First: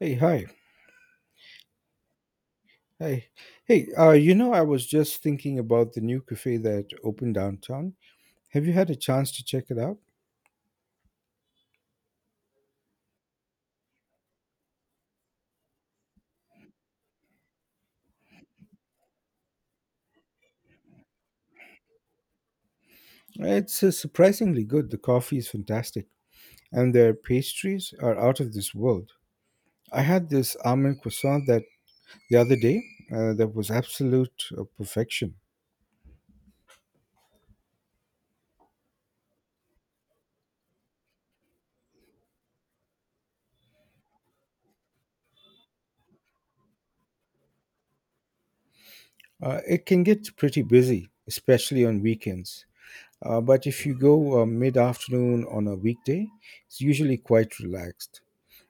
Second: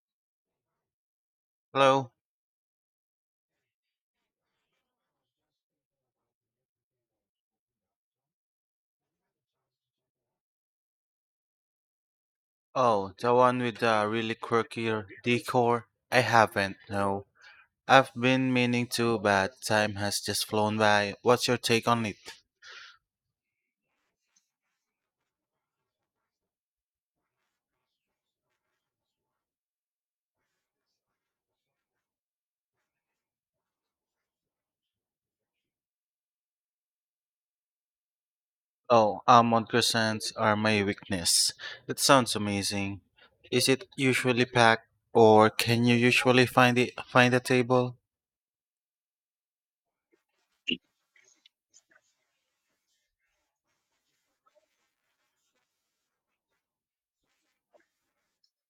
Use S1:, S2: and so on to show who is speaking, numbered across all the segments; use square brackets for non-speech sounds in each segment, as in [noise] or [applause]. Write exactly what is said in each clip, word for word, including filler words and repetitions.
S1: Hey, hi.
S2: Hello?
S1: Hi. Hey, uh, you know, I was just thinking about the new cafe that opened downtown. Have you had a chance to check it out?
S2: Oh, the one with the really quirky decor? I haven't, no. I've been meaning to, but time has just flown by. What's your take on it?
S1: It's uh, surprisingly good. The coffee is fantastic, and their pastries are out of this world. I had this almond croissant that the other day uh, that was absolute uh, perfection.
S2: Oh, almond croissants are my weakness. That sounds amazing. Is it usually packed, or can you usually find it find a table?
S1: Uh, it can get pretty busy, especially on weekends. Uh, but if you go uh, mid afternoon on a weekday, it's usually quite relaxed.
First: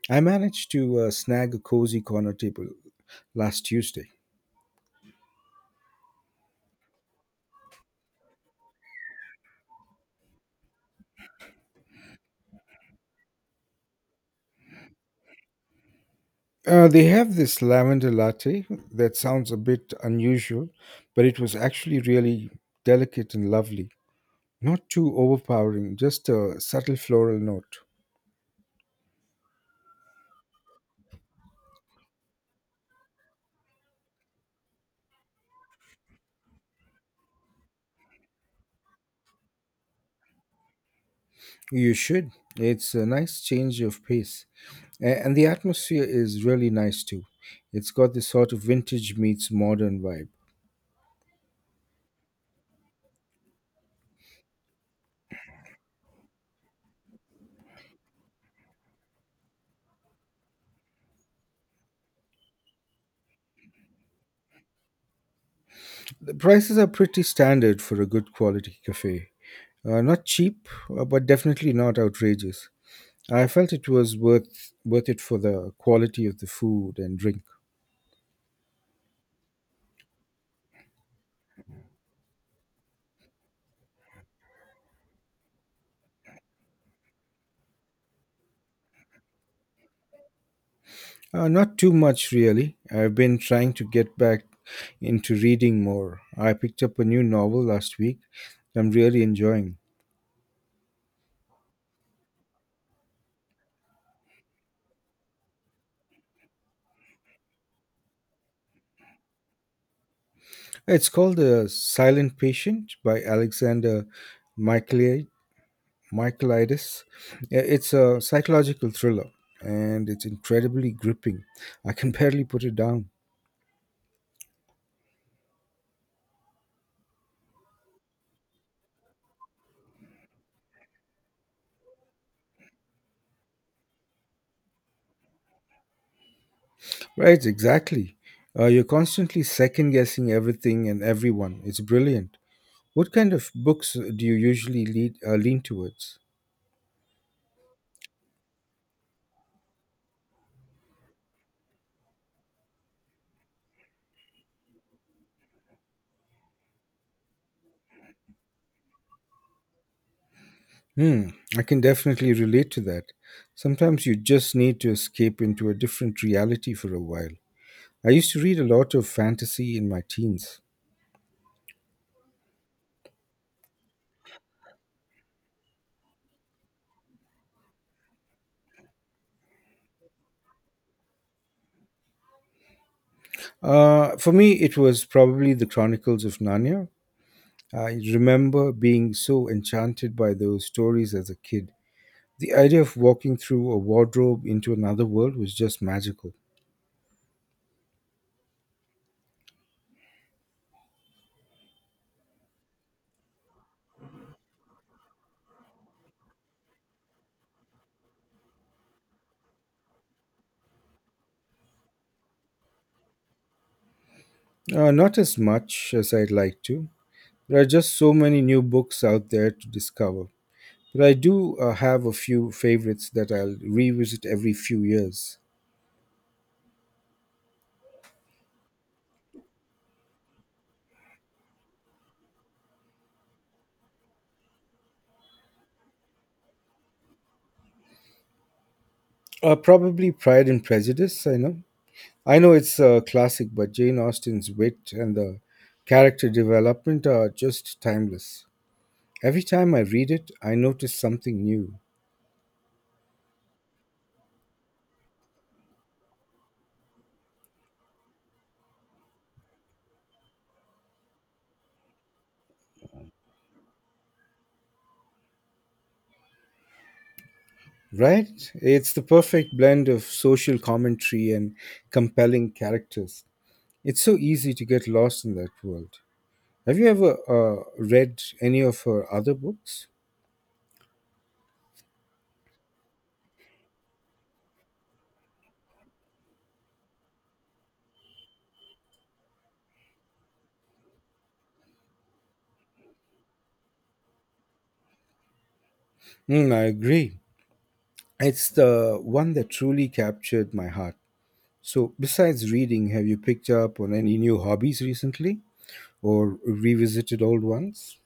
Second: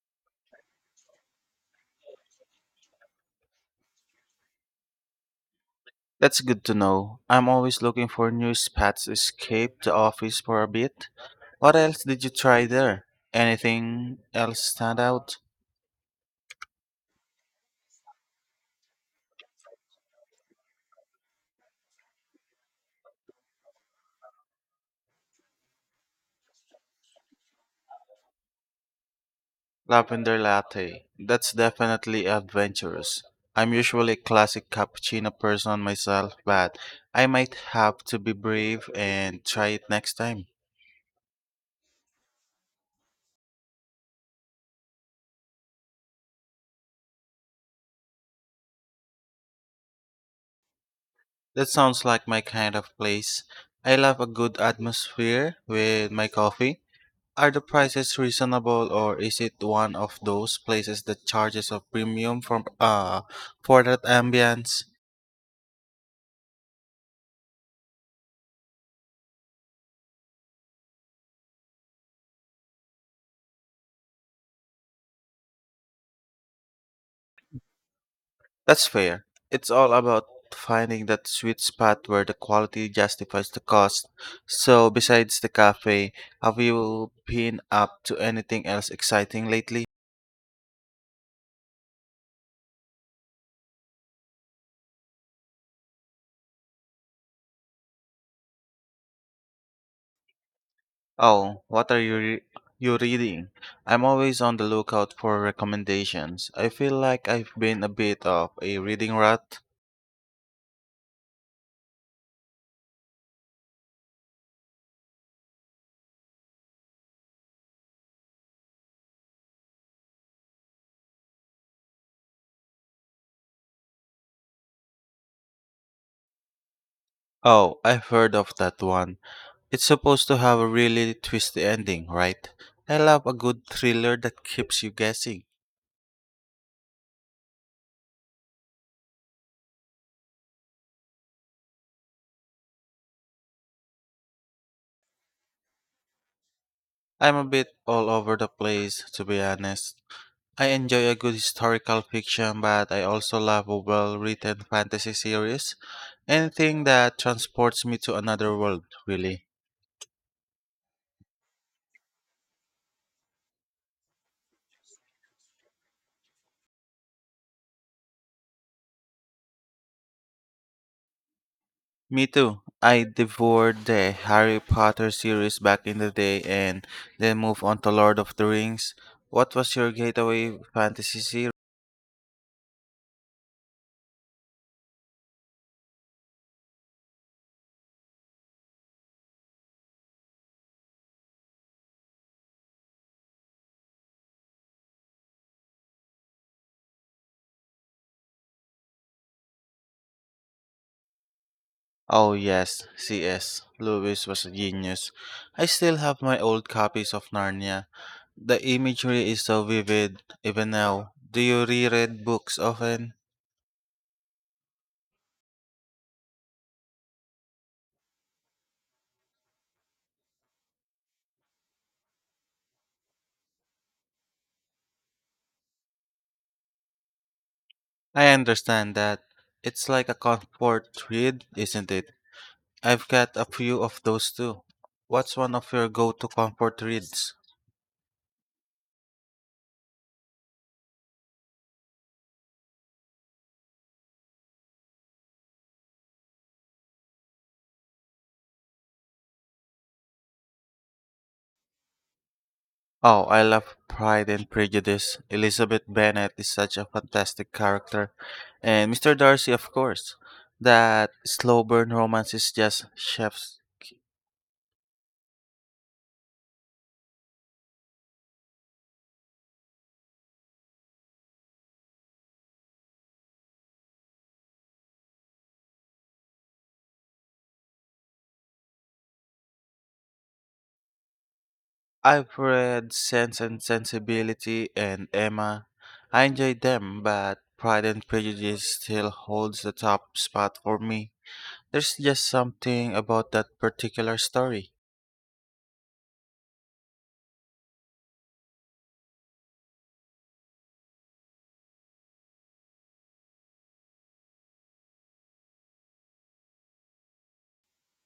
S1: I managed to uh, snag a cozy corner table last Tuesday.
S2: That's good to know. I'm always looking for new spots to escape the office for a bit. What else did you try there? Anything else stand out?
S1: Uh, they have this lavender latte that sounds a bit unusual, but it was actually really delicate and lovely. Not too overpowering, just a subtle floral note.
S2: Lavender latte. That's definitely adventurous. I'm usually a classic cappuccino person myself, but I might have to be brave and try it next time.
S1: You should. It's a nice change of pace. A- And the atmosphere is really nice too. It's got this sort of vintage meets modern vibe.
S2: That sounds like my kind of place. I love a good atmosphere with my coffee. Are the prices reasonable, or is it one of those places that charges a premium for uh for that ambience?
S1: The prices are pretty standard for a good quality cafe. Uh, not cheap, uh, but definitely not outrageous. I felt it was worth worth it for the quality of the food and drink.
S2: That's fair. It's all about finding that sweet spot where the quality justifies the cost. So, besides the cafe, have you been up to anything else exciting lately?
S1: Uh, not too much really. I've been trying to get back into reading more. I picked up a new novel last week that I'm really enjoying.
S2: Oh, what are you re- you reading? I'm always on the lookout for recommendations. I feel like I've been a bit of a reading rut.
S1: It's called The Silent Patient by Alexander Michaeli- Michaelides. Uh, It's a psychological thriller, and it's incredibly gripping. I can [laughs] barely put it down.
S2: Oh, I've heard of that one. It's supposed to have a really twisty ending, right? I love a good thriller that keeps you guessing.
S1: Right, exactly. Uh, you're constantly second guessing everything and everyone. It's brilliant. What kind of books do you usually lead, uh, lean towards?
S2: I'm a bit all over the place, to be honest. I enjoy a good historical fiction, but I also love a well written fantasy series. Anything that transports me to another world, really.
S1: Hmm, I can definitely relate to that. Sometimes you just need to escape into a different reality for a while. I used to read a lot of fantasy in my teens.
S2: Me too. I devoured the Harry Potter series back in the day and then moved on to Lord of the Rings. What was your gateway fantasy series?
S1: Uh, for me, it was probably the Chronicles of Narnia. I remember being so enchanted by those stories as a kid. The idea of walking through a wardrobe into another world was just magical.
S2: Oh yes, C S. Lewis was a genius. I still have my old copies of Narnia. The imagery is so vivid, even now. Do you reread books often?
S1: Uh, not as much as I'd like to. There are just so many new books out there to discover. But I do uh, have a few favorites that I'll revisit every few years.
S2: I understand that. It's like a comfort read, isn't it? I've got a few of those too. What's one of your go to comfort reads?
S1: Uh, probably Pride and Prejudice, I know. I know it's a classic, but Jane Austen's wit and the character development are just timeless. Every time I read it, I notice something new.
S2: Oh, I love Pride and Prejudice. Elizabeth Bennet is such a fantastic character. And mister Darcy, of course. That slow burn romance is just chefs.
S1: Right? It's the perfect blend of social commentary and compelling characters. It's so easy to get lost in that world. Have you ever uh, read any of her other books?
S2: I've read Sense and Sensibility and Emma. I enjoyed them, but Pride and Prejudice still holds the top spot for me. There's just something about that particular story.
S1: Mm, I agree. It's the one that truly captured my heart. So, besides reading, have you picked up on any new hobbies recently or revisited old ones?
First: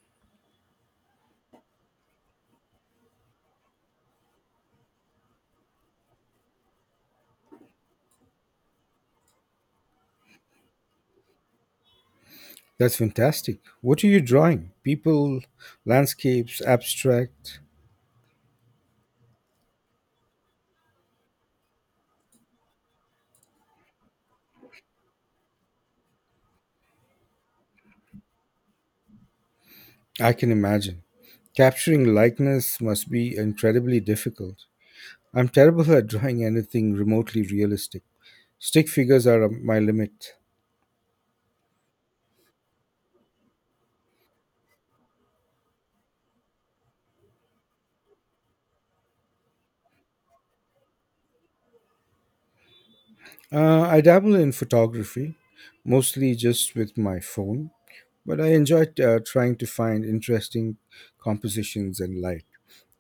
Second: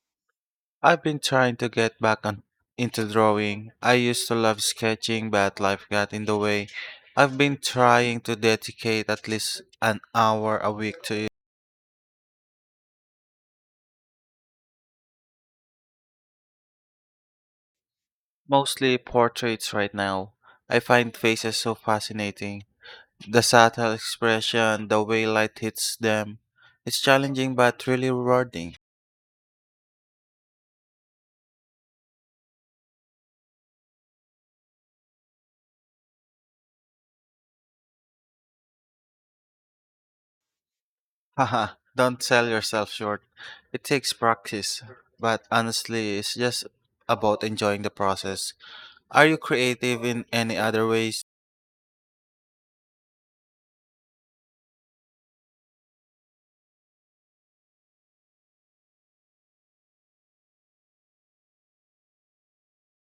S2: I've been trying to get back on, into drawing. I used to love sketching, but life got in the way. I've been trying to dedicate at least an hour a week to it.
S1: That's fantastic. What are you drawing? People, landscapes, abstract?
S2: Mostly portraits right now. I find faces so fascinating. The subtle expression, the way light hits them. It's challenging but really rewarding.
S1: I can imagine. Capturing likeness must be incredibly difficult. I'm terrible at drawing anything remotely realistic. Stick figures are um, my limit.
S2: [laughs] Haha, don't sell yourself short. It takes practice, but honestly, it's just about enjoying the process. Are you creative in any other ways?
S1: Uh, I dabble in photography, mostly just with my phone, but I enjoy uh, trying to find interesting compositions and light.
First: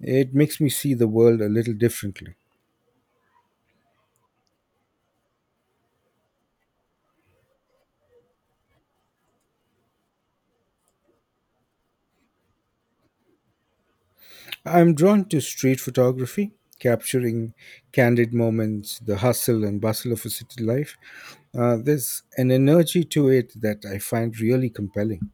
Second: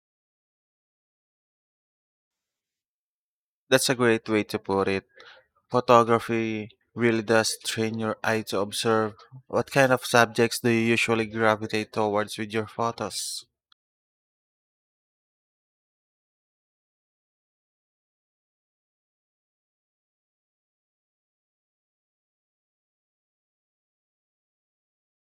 S1: It makes me see the world a little differently.
S2: That's a great way to put it. Photography really does train your eye to observe. What kind of subjects do you usually gravitate towards with your photos?
S1: I'm drawn to street photography, capturing candid moments, the hustle and bustle of a city life. Uh, there's an energy to it that I find really compelling.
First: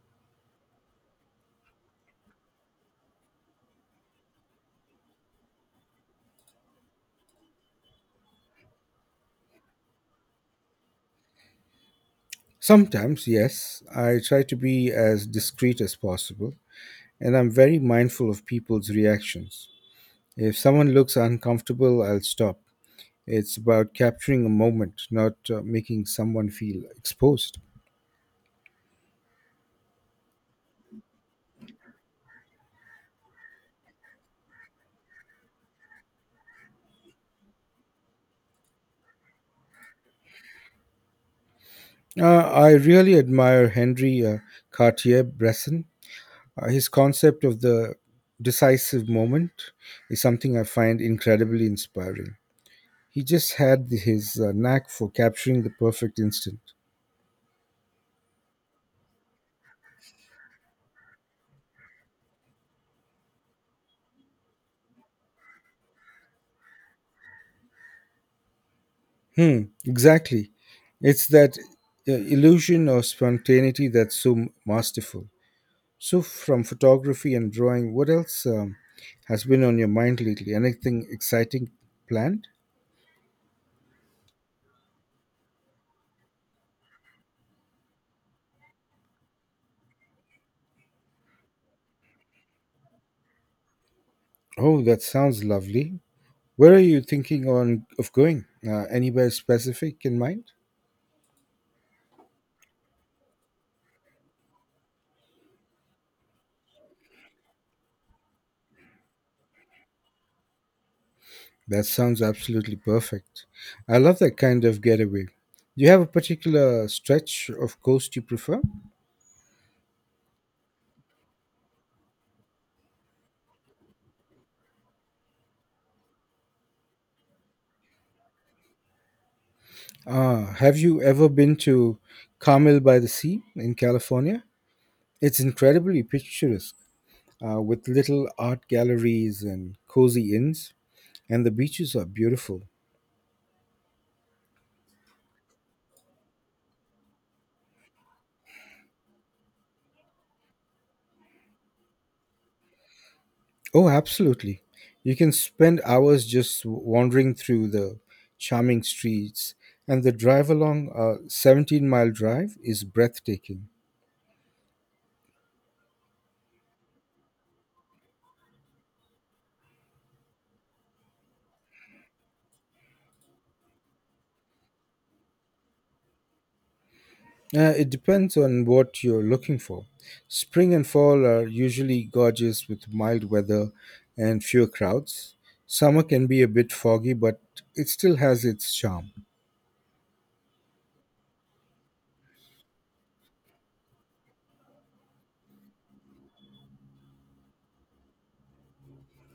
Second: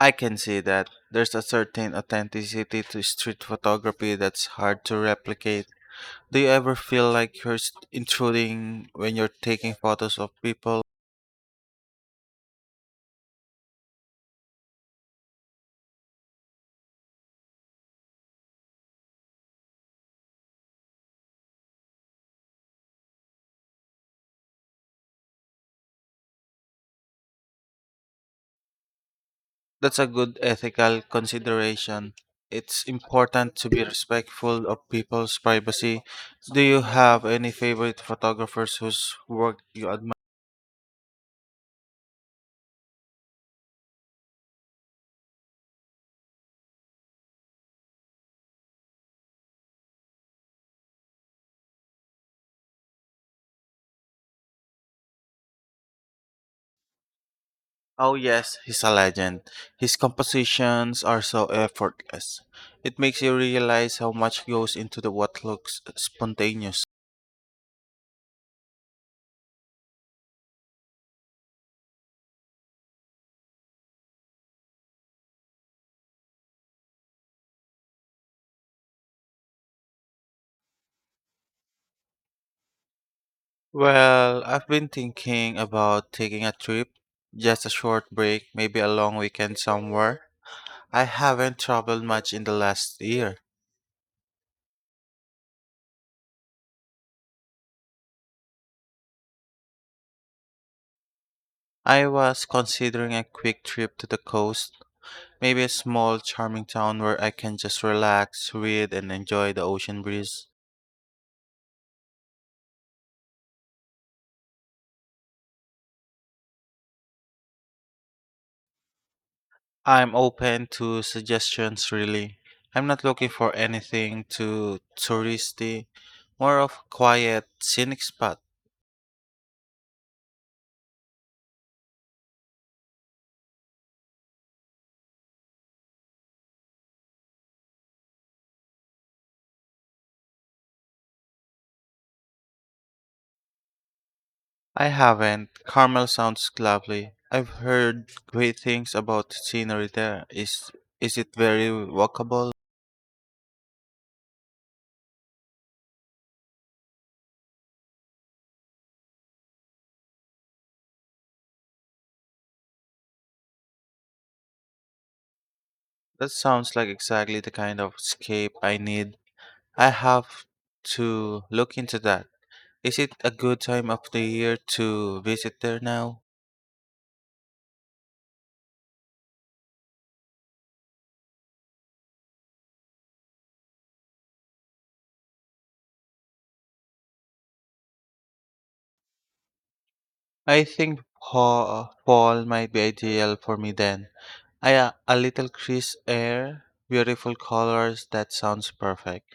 S2: I can see that. There's a certain authenticity to street photography that's hard to replicate. Do you ever feel like you're s- intruding when you're taking photos of people?
S1: Sometimes, yes, I try to be as discreet as possible, and I'm very mindful of people's reactions. If someone looks uncomfortable, I'll stop. It's about capturing a moment, not uh, making someone feel exposed.
S2: That's a good ethical consideration. It's important to be respectful of people's privacy. Do you have any favorite photographers whose work you admire?
S1: Uh, I really admire Henry uh, Cartier Bresson. Uh, his concept of the decisive moment is something I find incredibly inspiring. He just had his uh, knack for capturing the perfect instant.
S2: Oh, yes, he's a legend. His compositions are so effortless. It makes you realize how much goes into the what looks spontaneous.
S1: Hmm, exactly. It's that uh, illusion of spontaneity that's so m- masterful. So, from photography and drawing, what else um, has been on your mind lately? Anything exciting planned?
S2: Well, I've been thinking about taking a trip, just a short break, maybe a long weekend somewhere. I haven't traveled much in the last year.
S1: Oh, that sounds lovely. Where are you thinking on of going? Uh, anywhere specific in mind?
S2: I was considering a quick trip to the coast, maybe a small, charming town where I can just relax, read, and enjoy the ocean breeze.
S1: That sounds absolutely perfect. I love that kind of getaway. Do you have a particular stretch of coast you prefer?
S2: I'm open to suggestions, really. I'm not looking for anything too touristy, more of a quiet, scenic spot.
S1: Ah, have you ever been to Carmel by the Sea in California? It's incredibly picturesque, uh, with little art galleries and cozy inns, and the beaches are beautiful.
S2: I haven't. Carmel sounds lovely. I've heard great things about scenery there. Is is it very walkable?
S1: Oh, absolutely. You can spend hours just wandering through the charming streets, and the drive along a seventeen mile drive is breathtaking.
S2: That sounds like exactly the kind of escape I need. I have to look into that. Is it a good time of the year to visit there now?
S1: Uh, it depends on what you're looking for. Spring and fall are usually gorgeous with mild weather and fewer crowds. Summer can be a bit foggy, but it still has its charm.
S2: I think fa- fall might be ideal for me then. I a a little crisp air, beautiful colors, that sounds perfect.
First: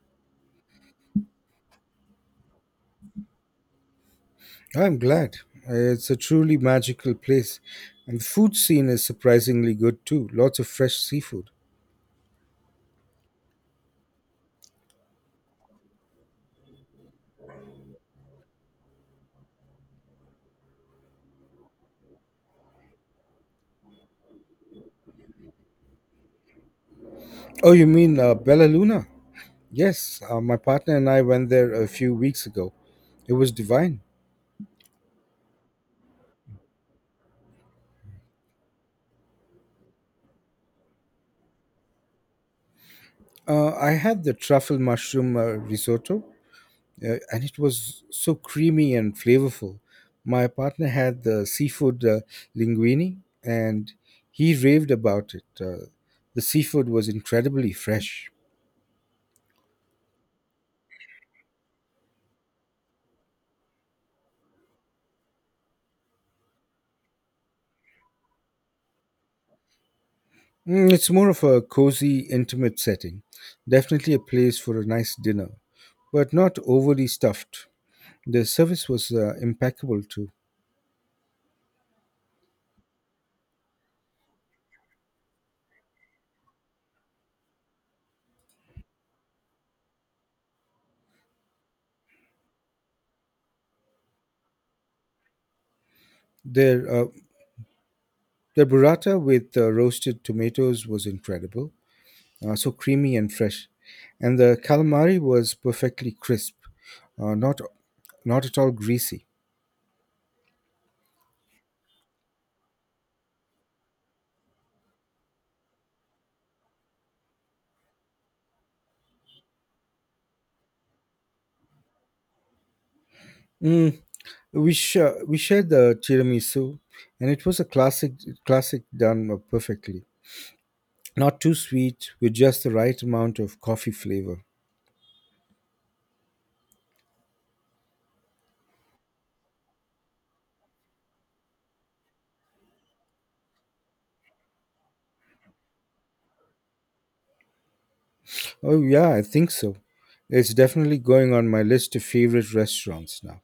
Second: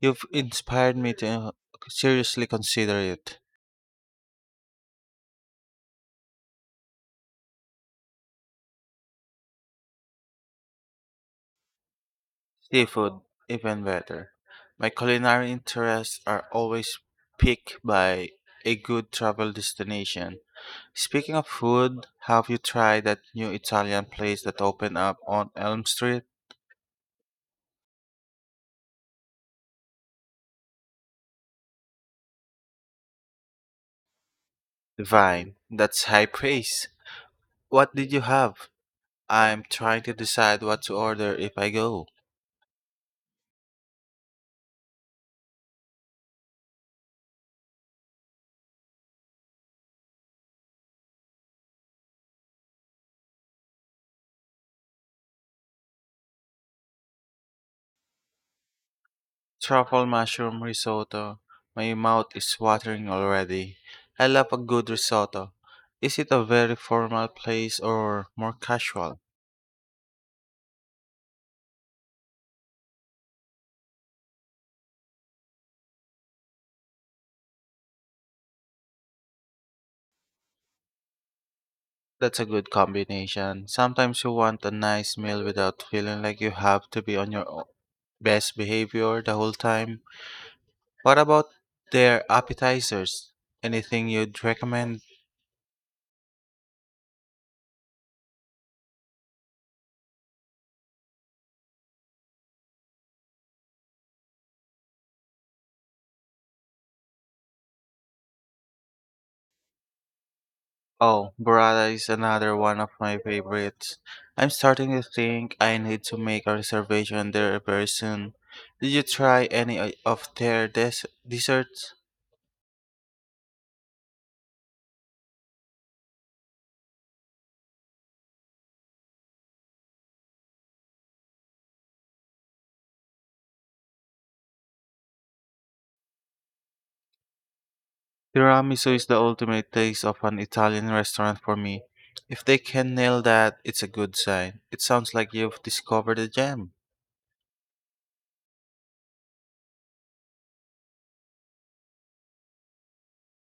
S2: You've inspired me to uh, seriously consider it.
S1: I'm glad. It's a truly magical place. And the food scene is surprisingly good too. Lots of fresh seafood.
S2: Seafood, even better. My culinary interests are always piqued by a good travel destination. Speaking of food, have you tried that new Italian place that opened up on Elm Street?
S1: Oh, you mean uh, Bella Luna? Yes, uh, my partner and I went there a few weeks ago. It was divine.
S2: Divine. That's high praise. What did you have? I'm trying to decide what to order if I go.
S1: Uh, I had the truffle mushroom uh, risotto uh, and it was so creamy and flavorful. My partner had the seafood uh, linguine, and he raved about it. Uh, the seafood was incredibly fresh.
S2: Truffle mushroom risotto. My mouth is watering already. I love a good risotto. Is it a very formal place or more casual?
S1: Mm, it's more of a cozy, intimate setting. Definitely a place for a nice dinner, but not overly stuffed. The service was uh, impeccable too.
S2: That's a good combination. Sometimes you want a nice meal without feeling like you have to be on your o- best behavior the whole time. What about their appetizers? Anything you'd recommend?
S1: Their uh, their burrata with uh, roasted tomatoes was incredible, uh, so creamy and fresh. And the calamari was perfectly crisp, uh, not not at all greasy.
S2: Oh, burrata is another one of my favorites. I'm starting to think I need to make a reservation there very soon. Did you try any o- of their des- desserts?
S1: Mm, we sh- uh, we shared the tiramisu, and it was a classic classic done uh, perfectly. Not too sweet, with just the right amount of coffee flavor.
S2: Tiramisu is the ultimate taste of an Italian restaurant for me. If they can nail that, it's a good sign. It sounds like you've discovered a gem.
S1: Oh yeah, I think so. It's definitely going on my list of favorite restaurants now.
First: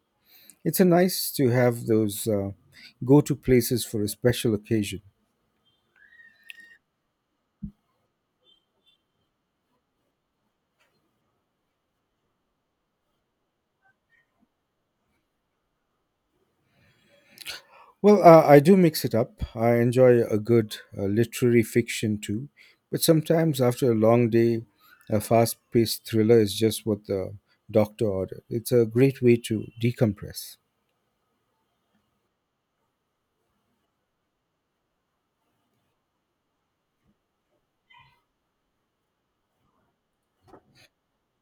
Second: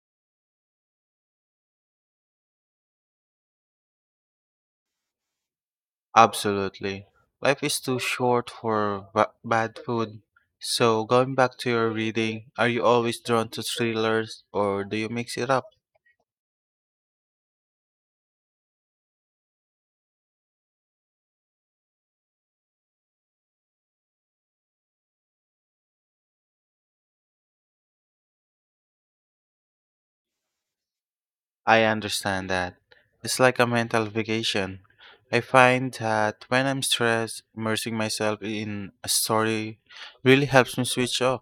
S1: It's a nice to have those uh, go-to places for a special occasion.
S2: Absolutely. Life is too short for ba- bad food. So, going back to your reading, are you always drawn to thrillers or do you mix it up?
S1: Well, uh, I do mix it up. I enjoy a good uh, literary fiction too, but sometimes after a long day, a fast paced thriller is just what the doctor ordered. It's a great way to decompress.
S2: I understand that. It's like a mental vacation. I find that when I'm stressed, immersing myself in a story really helps me switch off.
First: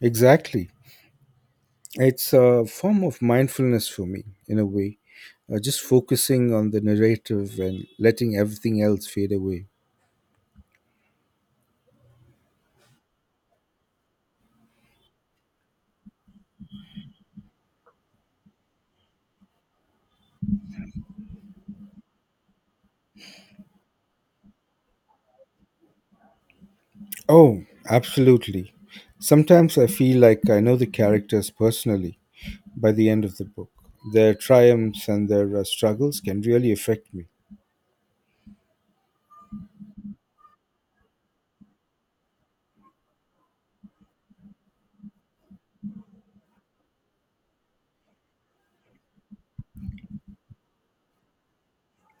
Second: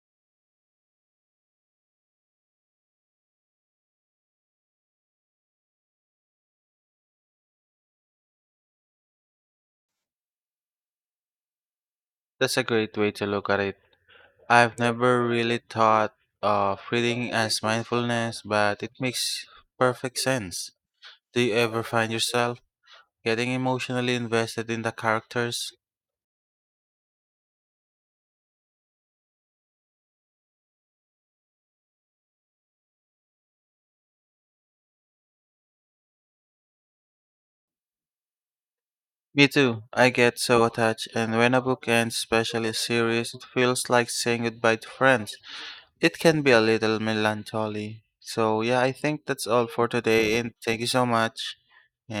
S1: Exactly. It's a form of mindfulness for me, in a way, uh, just focusing on the narrative and letting everything else fade away.
S2: That's a great way to look at it. I've never really thought of reading as mindfulness, but it makes perfect sense. Do you ever find yourself? getting emotionally invested in the characters.
S1: Oh, absolutely. Sometimes I feel like I know the characters personally, by the end of the book. Their triumphs and their uh, struggles can really affect me.
S2: Me too. I get so attached, and when a book ends, especially a series, it feels like saying goodbye to friends. It can be a little melancholy. So, yeah, I think that's all for today, and thank you so much,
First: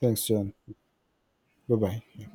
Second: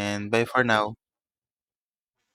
S1: Thanks,
S2: bye
S1: John.
S2: for now.
S1: Bye bye.